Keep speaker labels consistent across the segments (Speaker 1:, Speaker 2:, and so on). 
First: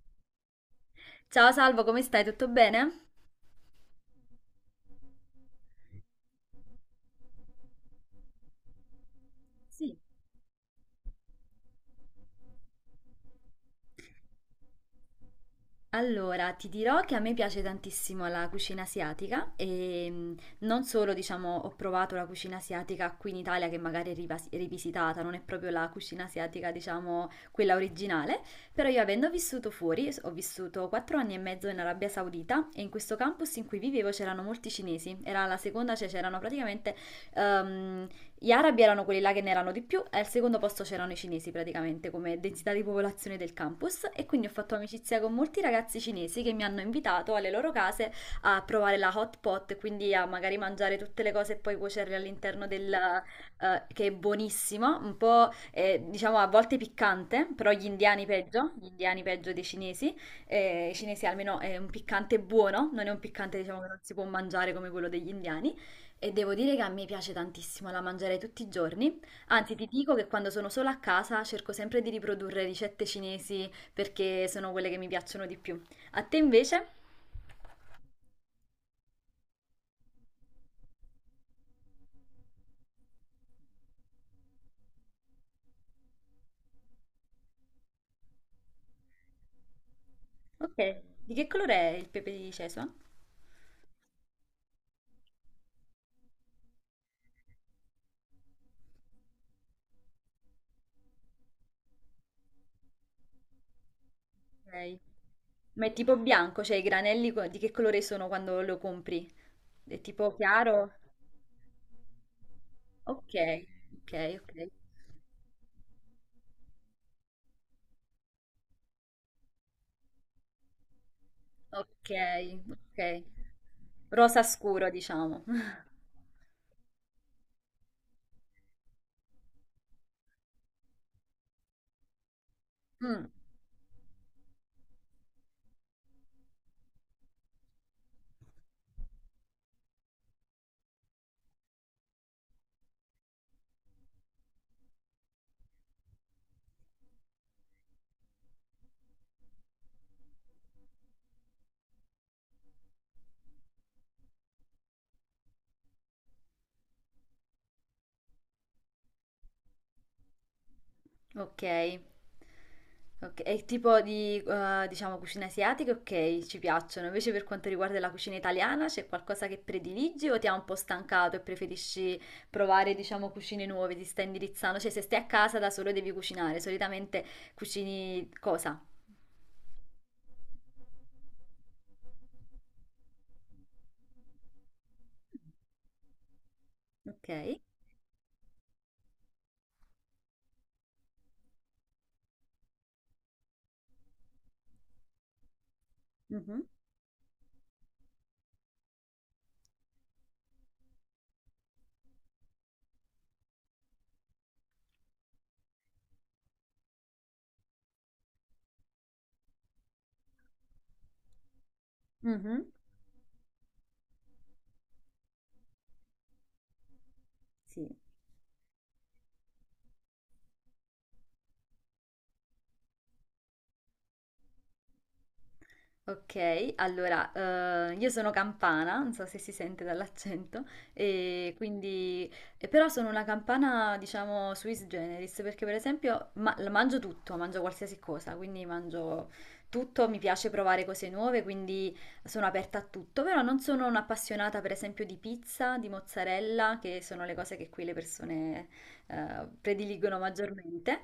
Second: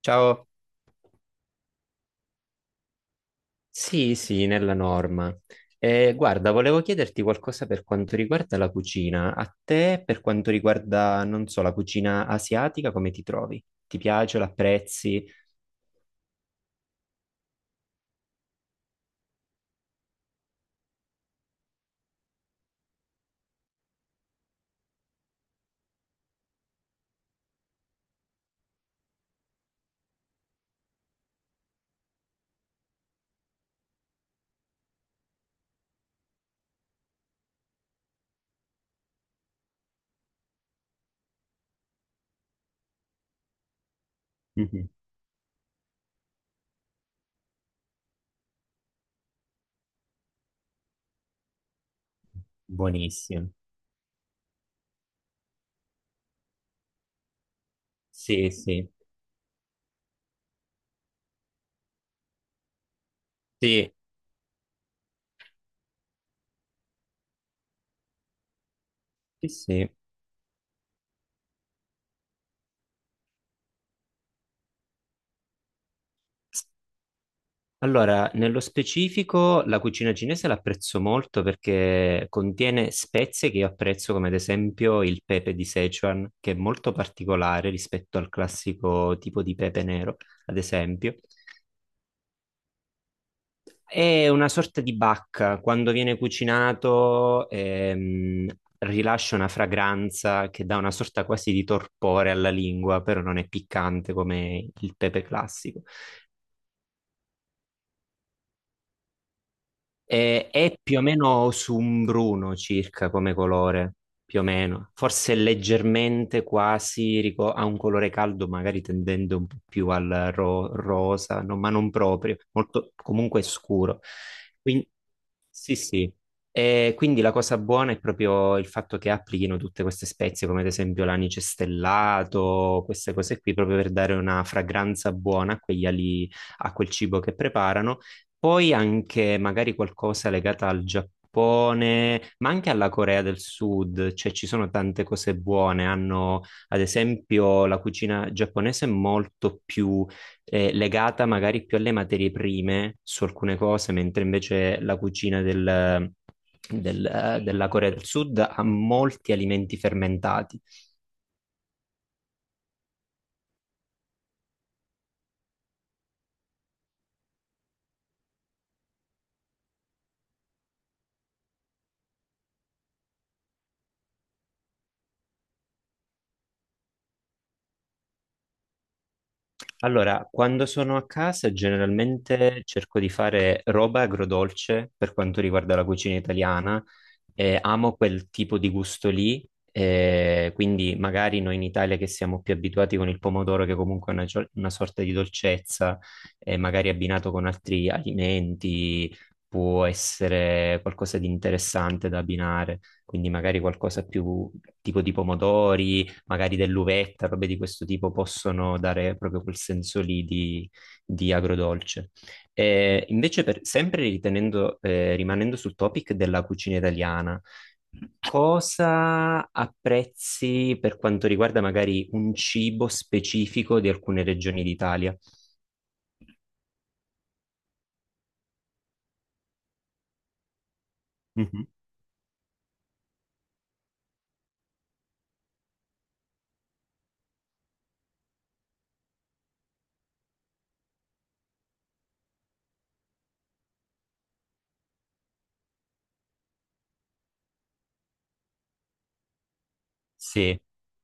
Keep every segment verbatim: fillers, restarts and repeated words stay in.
Speaker 1: Ciao.
Speaker 2: Ciao Salvo, come stai? Tutto bene?
Speaker 1: Sì, sì, nella norma. Eh, guarda, volevo chiederti qualcosa per quanto riguarda la cucina. A
Speaker 2: Sì,
Speaker 1: te, per quanto riguarda, non so, la cucina asiatica, come ti trovi? Ti piace, l'apprezzi?
Speaker 2: allora, ti dirò che a me piace tantissimo la cucina asiatica e mh, non solo, diciamo, ho provato la cucina asiatica qui in Italia che magari è rivas- rivisitata, non è proprio la cucina asiatica, diciamo, quella originale, però io avendo vissuto fuori, s- ho vissuto quattro anni e mezzo in Arabia Saudita e in questo campus in cui vivevo c'erano molti cinesi, era la seconda, cioè c'erano praticamente ehm, gli arabi erano quelli là che ne erano di più e al secondo posto c'erano i cinesi praticamente come densità di popolazione del campus e quindi ho fatto
Speaker 1: Mhm.
Speaker 2: amicizia con molti ragazzi cinesi che mi hanno invitato alle loro case a provare la hot pot, quindi a magari mangiare tutte le cose e poi cuocerle all'interno del...
Speaker 1: Buonissimo.
Speaker 2: eh, che è buonissimo, un po' eh, diciamo a volte piccante, però gli indiani
Speaker 1: Sì,
Speaker 2: peggio, gli
Speaker 1: sì.
Speaker 2: indiani peggio dei cinesi, eh, i cinesi almeno è un piccante buono, non è un piccante diciamo che
Speaker 1: Sì,
Speaker 2: non si può mangiare come quello degli indiani. E devo dire che a me piace tantissimo, la mangerei tutti i giorni.
Speaker 1: sì,
Speaker 2: Anzi, ti
Speaker 1: sì.
Speaker 2: dico che quando sono sola a casa cerco sempre di riprodurre ricette cinesi perché sono quelle che mi piacciono di più. A te invece?
Speaker 1: Allora, nello specifico la cucina cinese l'apprezzo molto perché contiene spezie che io apprezzo, come ad esempio il pepe di Sichuan, che è molto particolare rispetto al classico tipo di pepe nero, ad
Speaker 2: Ok,
Speaker 1: esempio.
Speaker 2: di che colore è il pepe di Cesua?
Speaker 1: È una sorta di bacca, quando viene cucinato ehm, rilascia una fragranza che dà una sorta quasi di torpore alla lingua, però non è piccante come il
Speaker 2: Ok.
Speaker 1: pepe classico.
Speaker 2: Ma è tipo bianco, cioè i granelli co- di che colore sono quando lo compri? È tipo
Speaker 1: Eh, è
Speaker 2: chiaro?
Speaker 1: più o meno su un bruno circa come
Speaker 2: Ok,
Speaker 1: colore, più
Speaker 2: ok,
Speaker 1: o
Speaker 2: ok.
Speaker 1: meno. Forse leggermente quasi rico- ha un colore caldo, magari tendendo un po' più al ro- rosa, no, ma non
Speaker 2: Ok,
Speaker 1: proprio, molto
Speaker 2: ok.
Speaker 1: comunque scuro.
Speaker 2: Rosa
Speaker 1: Quindi
Speaker 2: scuro, diciamo.
Speaker 1: sì, sì. E quindi la cosa buona è proprio il fatto che applichino tutte queste spezie, come ad esempio l'anice stellato, queste
Speaker 2: Mm.
Speaker 1: cose qui, proprio per dare una fragranza buona a quegli ali, a quel cibo che preparano. Poi anche magari qualcosa legata al Giappone, ma anche alla Corea del Sud, cioè ci sono tante cose buone. Hanno, ad esempio, la cucina giapponese è molto più eh, legata magari più alle materie prime su alcune cose, mentre invece la cucina del- del- eh, della Corea del Sud ha molti alimenti fermentati.
Speaker 2: Ok. Ok, e il tipo di, eh, diciamo, cucina asiatica, ok, ci piacciono. Invece per quanto riguarda la cucina italiana, c'è qualcosa che prediligi o ti ha un po' stancato e preferisci provare, diciamo, cucine nuove, ti stai indirizzando? Cioè, se stai a casa da solo devi cucinare, solitamente cucini cosa?
Speaker 1: Allora, quando sono a casa generalmente cerco di fare roba agrodolce per quanto riguarda la cucina italiana.
Speaker 2: Ok.
Speaker 1: Eh, amo quel tipo di gusto lì, eh, quindi magari noi in Italia che siamo più abituati con il pomodoro, che comunque è una, gio- una sorta di dolcezza, eh,
Speaker 2: Mhm.
Speaker 1: magari abbinato con altri alimenti, può essere qualcosa di interessante da abbinare, quindi magari qualcosa più tipo di pomodori, magari dell'uvetta, robe di questo tipo, possono dare proprio quel senso lì di, di agrodolce.
Speaker 2: Mhm.
Speaker 1: Eh, invece, per- sempre ritenendo, eh, rimanendo sul topic della cucina italiana,
Speaker 2: Sì.
Speaker 1: cosa apprezzi per quanto riguarda magari un cibo specifico di alcune regioni d'Italia?
Speaker 2: Ok, allora, eh, io sono campana, non so se si sente dall'accento, e
Speaker 1: Mhm.
Speaker 2: quindi, e però sono una campana, diciamo, sui generis, perché per esempio ma- mangio tutto, mangio qualsiasi cosa, quindi mangio tutto, mi piace provare cose nuove, quindi sono aperta a tutto, però non sono un'appassionata per esempio di pizza, di mozzarella, che sono le cose che qui le persone eh, prediligono
Speaker 1: Sì.
Speaker 2: maggiormente.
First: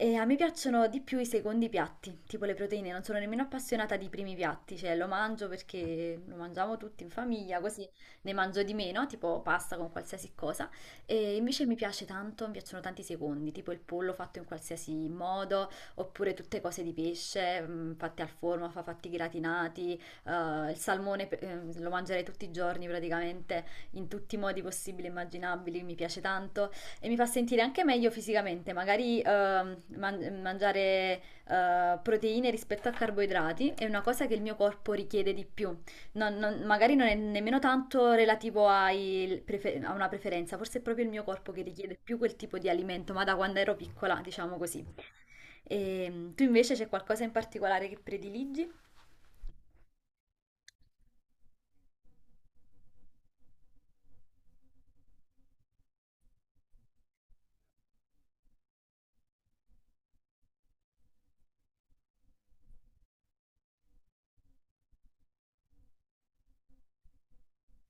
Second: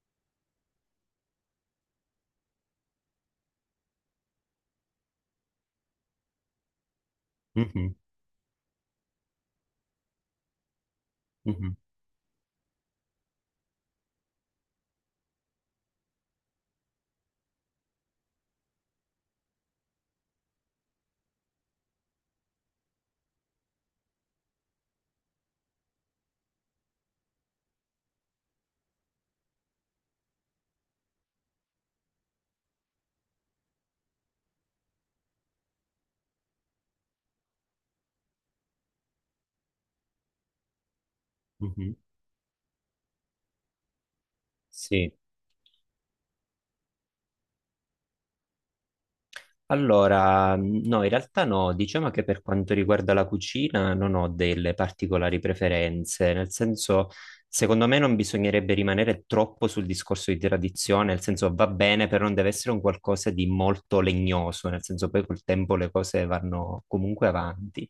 Speaker 2: E a me piacciono di più i secondi piatti, tipo le proteine, non sono nemmeno appassionata di primi piatti, cioè lo mangio perché lo mangiamo tutti in famiglia, così
Speaker 1: Mhm.
Speaker 2: ne mangio di meno, tipo pasta con qualsiasi cosa. E invece mi
Speaker 1: Mhm.
Speaker 2: piace tanto, mi piacciono tanti secondi, tipo il pollo fatto in qualsiasi modo, oppure tutte cose di pesce, mm, fatte al forno, fa- fatti gratinati, eh, il salmone pe- eh, lo mangerei tutti i giorni praticamente, in tutti i modi possibili e immaginabili, mi piace tanto. E mi fa sentire anche meglio fisicamente, magari ehm, man- mangiare eh, proteine rispetto a carboidrati è una cosa che il mio corpo richiede di più. Non- non- magari non è nemmeno tanto relativo ai prefe- a una preferenza, forse è proprio il mio corpo che
Speaker 1: Mhm.
Speaker 2: richiede più quel tipo di alimento, ma da quando ero piccola, diciamo così.
Speaker 1: Sì.
Speaker 2: E, tu invece c'è qualcosa in particolare che prediligi?
Speaker 1: Allora, no, in realtà no, diciamo che per quanto riguarda la cucina non ho delle particolari preferenze, nel senso, secondo me non bisognerebbe rimanere troppo sul discorso di tradizione, nel senso va bene, però non deve essere un qualcosa di molto legnoso, nel senso poi col tempo le cose vanno comunque avanti.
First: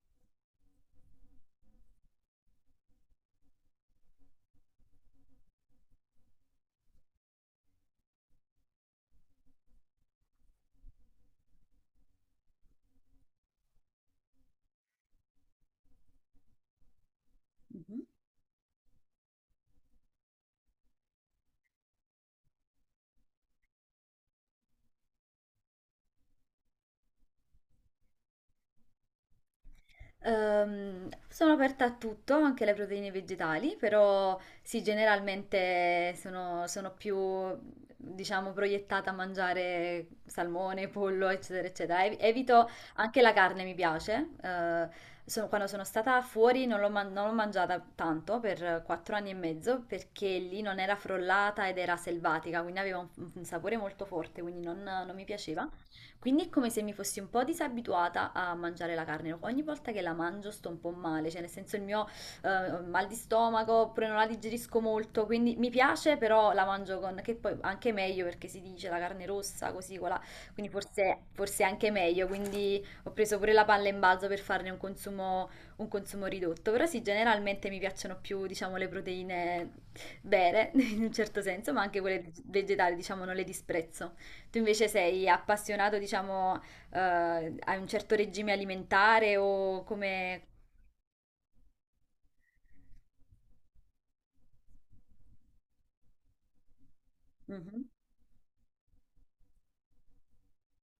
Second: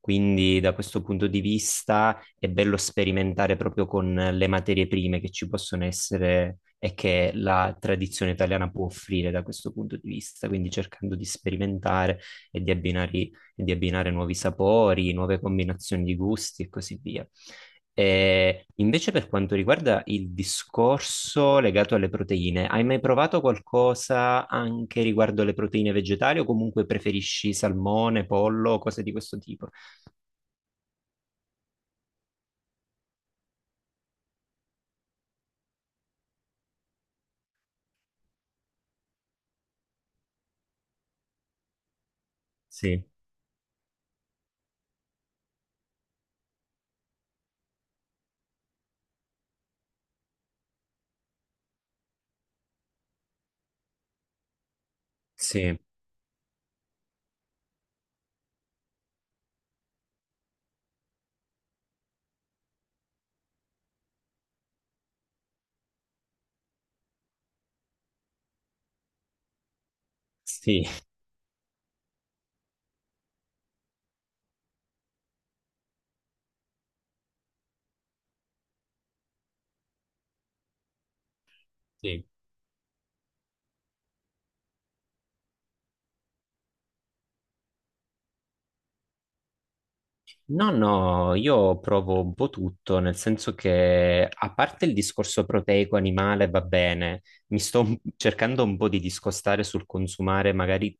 Speaker 1: Quindi da questo punto di vista è bello sperimentare proprio con le materie prime che ci possono essere e che la tradizione italiana può offrire da questo punto di vista, quindi cercando di sperimentare e di abbinare, e di abbinare nuovi sapori, nuove combinazioni di gusti e così via.
Speaker 2: Mhm.
Speaker 1: E invece per quanto riguarda il discorso legato alle proteine, hai mai provato qualcosa anche riguardo alle proteine vegetali o comunque preferisci salmone, pollo, cose di questo tipo?
Speaker 2: Ehm, sono aperta a tutto, anche alle proteine vegetali, però sì, generalmente sono, sono più, diciamo, proiettata a mangiare salmone, pollo, eccetera, eccetera. Ev- Evito
Speaker 1: Sì,
Speaker 2: anche la carne, mi piace. Eh, sono- quando sono stata fuori non l'ho man- non l'ho mangiata tanto per quattro anni e mezzo perché lì non era frollata ed era selvatica, quindi aveva un, un sapore molto forte, quindi non non mi piaceva.
Speaker 1: sì,
Speaker 2: Quindi è come se mi fossi un po' disabituata a mangiare la carne. Ogni volta che la mangio sto un po' male, cioè nel senso il mio eh, mal di stomaco, oppure non la digerisco molto, quindi mi piace, però la mangio con, che poi anche meglio perché si dice la carne rossa, così, quella, quindi
Speaker 1: sì,
Speaker 2: forse, forse è anche meglio. Quindi ho preso pure la palla in balzo per farne un consumo, un consumo ridotto. Però sì, generalmente mi piacciono più, diciamo, le proteine vere, in un certo senso, ma anche
Speaker 1: sì.
Speaker 2: quelle vegetali, diciamo, non le disprezzo. Tu invece sei appassionato, diciamo, eh, a un certo regime alimentare o come...
Speaker 1: No, no, io provo un po' tutto, nel senso che a parte il discorso proteico animale va bene, mi sto
Speaker 2: Mhm,
Speaker 1: un- cercando un po' di discostare sul consumare magari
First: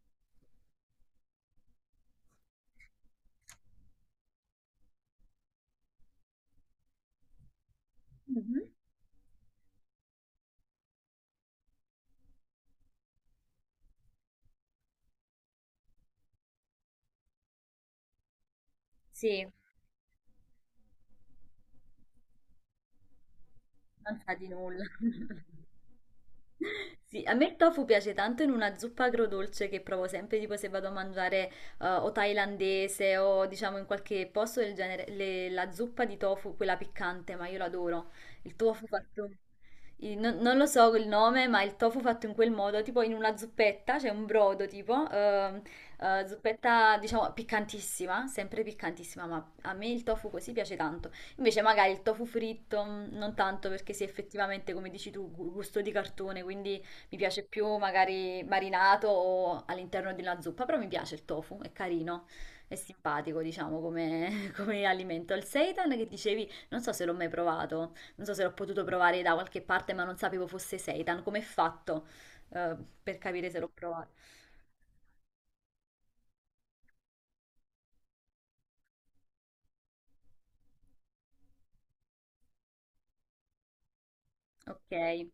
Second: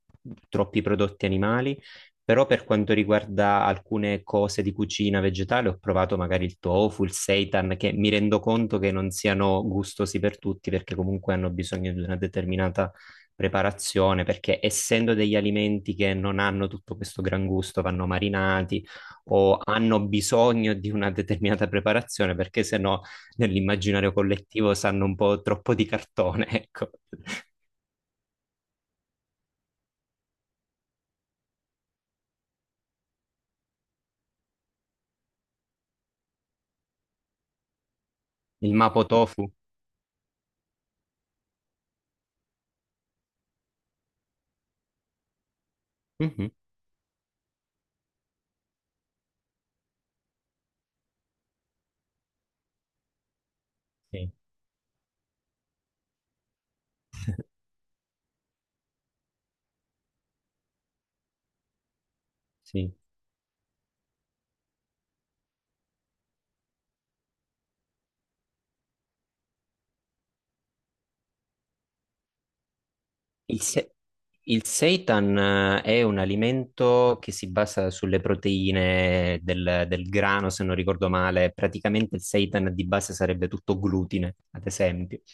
Speaker 1: troppi prodotti animali, però per quanto riguarda alcune cose di cucina vegetale ho provato magari il tofu, il seitan, che mi rendo
Speaker 2: mhm.
Speaker 1: conto che non siano gustosi per tutti perché comunque hanno bisogno di una determinata preparazione, perché essendo degli alimenti che non hanno tutto questo gran gusto, vanno marinati
Speaker 2: Sì,
Speaker 1: o hanno bisogno di una determinata preparazione, perché se no nell'immaginario
Speaker 2: non sa di
Speaker 1: collettivo
Speaker 2: nulla.
Speaker 1: sanno un po' troppo di cartone, ecco.
Speaker 2: Sì, a me il tofu piace tanto in una zuppa agrodolce che provo sempre, tipo se vado a mangiare eh, o thailandese o diciamo in qualche posto del genere, le- la zuppa di tofu, quella piccante, ma io l'adoro. Il
Speaker 1: Il
Speaker 2: tofu
Speaker 1: Mapo
Speaker 2: fatto,
Speaker 1: Tofu.
Speaker 2: il- non, non lo so il nome, ma il tofu fatto in quel modo, tipo in una zuppetta, c'è un brodo tipo, ehm, eh,
Speaker 1: Mhm.
Speaker 2: zuppetta diciamo piccantissima, sempre piccantissima, ma a me il tofu così piace tanto. Invece magari il tofu fritto mh, non tanto perché sì,
Speaker 1: Sì,
Speaker 2: effettivamente, come dici tu, gu- gusto di cartone, quindi mi piace più magari marinato o all'interno di una zuppa, però mi piace il tofu, è carino, è
Speaker 1: sì.
Speaker 2: simpatico, diciamo, come, come alimento. Il seitan che dicevi, non so se l'ho mai provato, non so se l'ho potuto provare da qualche parte, ma non sapevo fosse seitan, come è fatto, eh, per capire se
Speaker 1: Il,
Speaker 2: l'ho
Speaker 1: se-
Speaker 2: provato.
Speaker 1: il seitan eh, è un alimento che si basa sulle proteine del, del grano, se non ricordo male. Praticamente il seitan di base sarebbe tutto glutine, ad esempio.
Speaker 2: Ok.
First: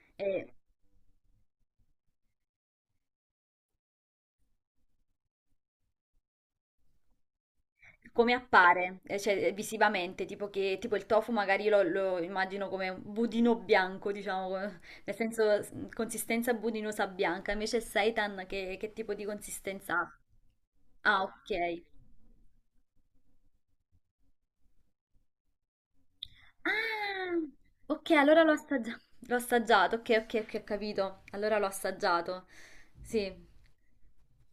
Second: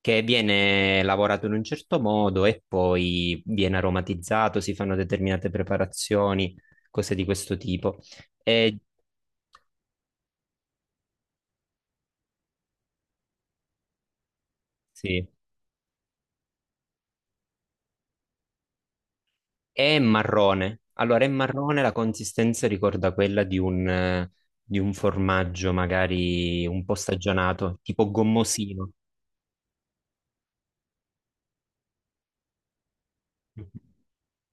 Speaker 1: Che
Speaker 2: E...
Speaker 1: viene lavorato in un certo modo e poi viene aromatizzato, si fanno determinate preparazioni, cose di questo tipo.
Speaker 2: come
Speaker 1: E,
Speaker 2: appare, eh, cioè eh, visivamente, tipo che tipo il tofu magari lo, lo immagino come un budino bianco, diciamo, come- nel
Speaker 1: sì,
Speaker 2: senso s- consistenza budinosa bianca, invece il seitan che, che tipo di consistenza
Speaker 1: è
Speaker 2: ha?
Speaker 1: marrone.
Speaker 2: Ah,
Speaker 1: Allora, è marrone,
Speaker 2: ok.
Speaker 1: la consistenza ricorda quella di un, eh, di un formaggio magari un po'
Speaker 2: Ah,
Speaker 1: stagionato,
Speaker 2: ok,
Speaker 1: tipo
Speaker 2: allora l'ho
Speaker 1: gommosino.
Speaker 2: assaggiato. L'ho assaggiato, ok, ok, ok, ho capito. Allora l'ho assaggiato. Sì.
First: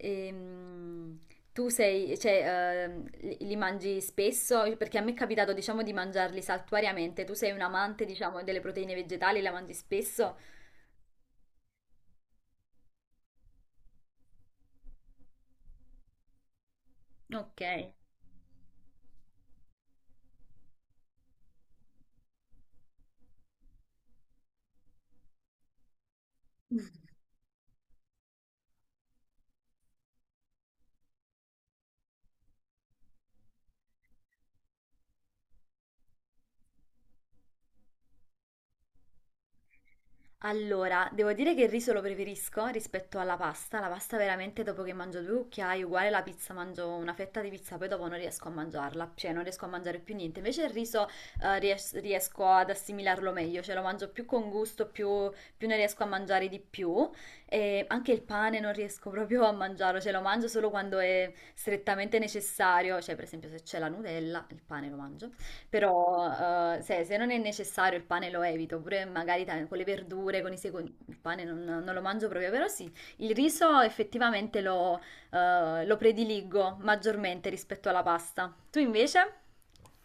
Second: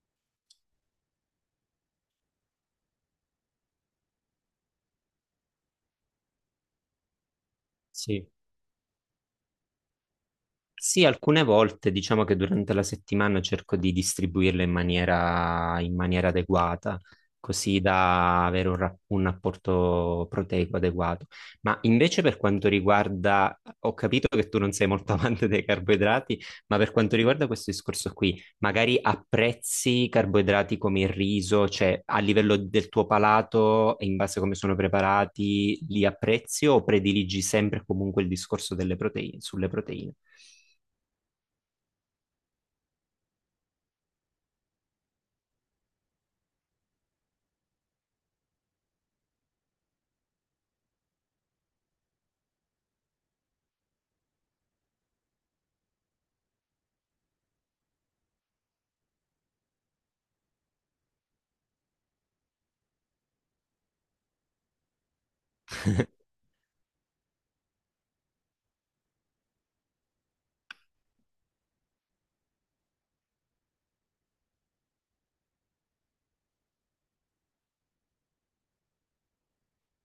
Speaker 2: Ehm, Tu sei, cioè, ehm, li, li mangi spesso? Perché a me è capitato, diciamo, di mangiarli saltuariamente. Tu sei un amante,
Speaker 1: Sì.
Speaker 2: diciamo, delle proteine vegetali, la mangi spesso?
Speaker 1: Sì, alcune volte diciamo che durante la settimana cerco di distribuirle in maniera, in maniera adeguata,
Speaker 2: Ok.
Speaker 1: così da avere un, ra- un apporto proteico adeguato. Ma invece per quanto riguarda, ho capito che tu non sei molto amante dei carboidrati, ma per quanto riguarda questo discorso qui, magari apprezzi carboidrati come il riso, cioè a livello del tuo palato e in base a come sono preparati, li apprezzi o prediligi sempre comunque il discorso delle proteine, sulle proteine?
Speaker 2: Allora, devo dire che il riso lo preferisco rispetto alla pasta. La pasta veramente dopo che mangio due cucchiai, uguale la pizza, mangio una fetta di pizza, poi dopo non riesco a mangiarla, cioè non riesco a mangiare più niente. Invece il riso eh, ries- riesco ad assimilarlo meglio, cioè lo mangio più con gusto, più, più, ne riesco a mangiare di più. E anche il pane non riesco proprio a mangiarlo, cioè lo mangio solo quando è strettamente necessario, cioè per esempio se c'è la Nutella, il pane lo mangio. Però eh, se, se non è necessario il pane lo evito, pure magari ta- con le verdure, con i secondi, il pane non, non lo mangio proprio, però sì, il riso effettivamente lo, eh, lo prediligo maggiormente rispetto alla pasta. Tu invece?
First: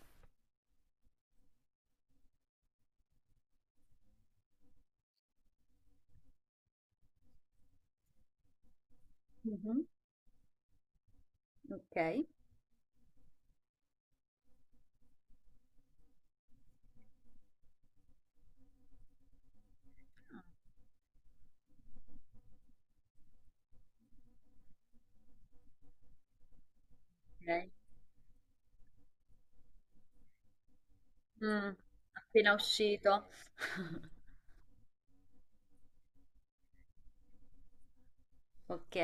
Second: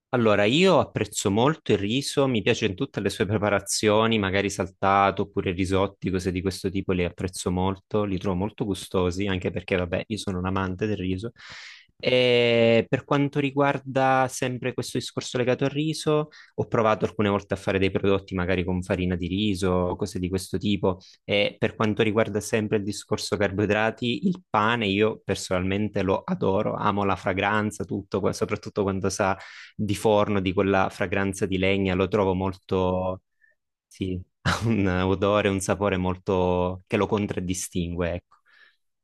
Speaker 1: Allora, io apprezzo molto il riso, mi piace in tutte le sue preparazioni, magari saltato oppure risotti, cose di questo tipo, le apprezzo molto, li trovo molto gustosi, anche perché,
Speaker 2: Mhm.
Speaker 1: vabbè, io sono un amante del riso.
Speaker 2: Ok.
Speaker 1: E per quanto riguarda sempre questo discorso legato al riso, ho provato alcune volte a fare dei prodotti magari con farina di riso, cose di questo tipo. E per quanto riguarda sempre il discorso carboidrati, il pane io personalmente lo adoro, amo la
Speaker 2: Ok.
Speaker 1: fragranza, tutto, qua- soprattutto quando sa di forno, di quella fragranza di
Speaker 2: Mm,
Speaker 1: legna, lo trovo
Speaker 2: Appena
Speaker 1: molto,
Speaker 2: uscito.
Speaker 1: sì, ha un odore, un sapore molto che lo contraddistingue, ecco.
Speaker 2: Ok.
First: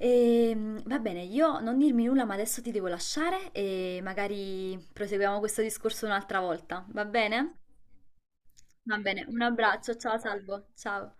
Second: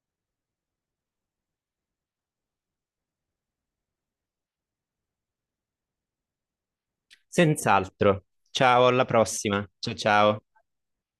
Speaker 2: Ehm, va bene, io non dirmi nulla, ma adesso ti devo lasciare e magari proseguiamo questo discorso un'altra volta, va bene?
Speaker 1: Senz'altro. Ciao,
Speaker 2: Va
Speaker 1: alla
Speaker 2: bene, un
Speaker 1: prossima. Ciao
Speaker 2: abbraccio, ciao
Speaker 1: ciao.
Speaker 2: Salvo, ciao.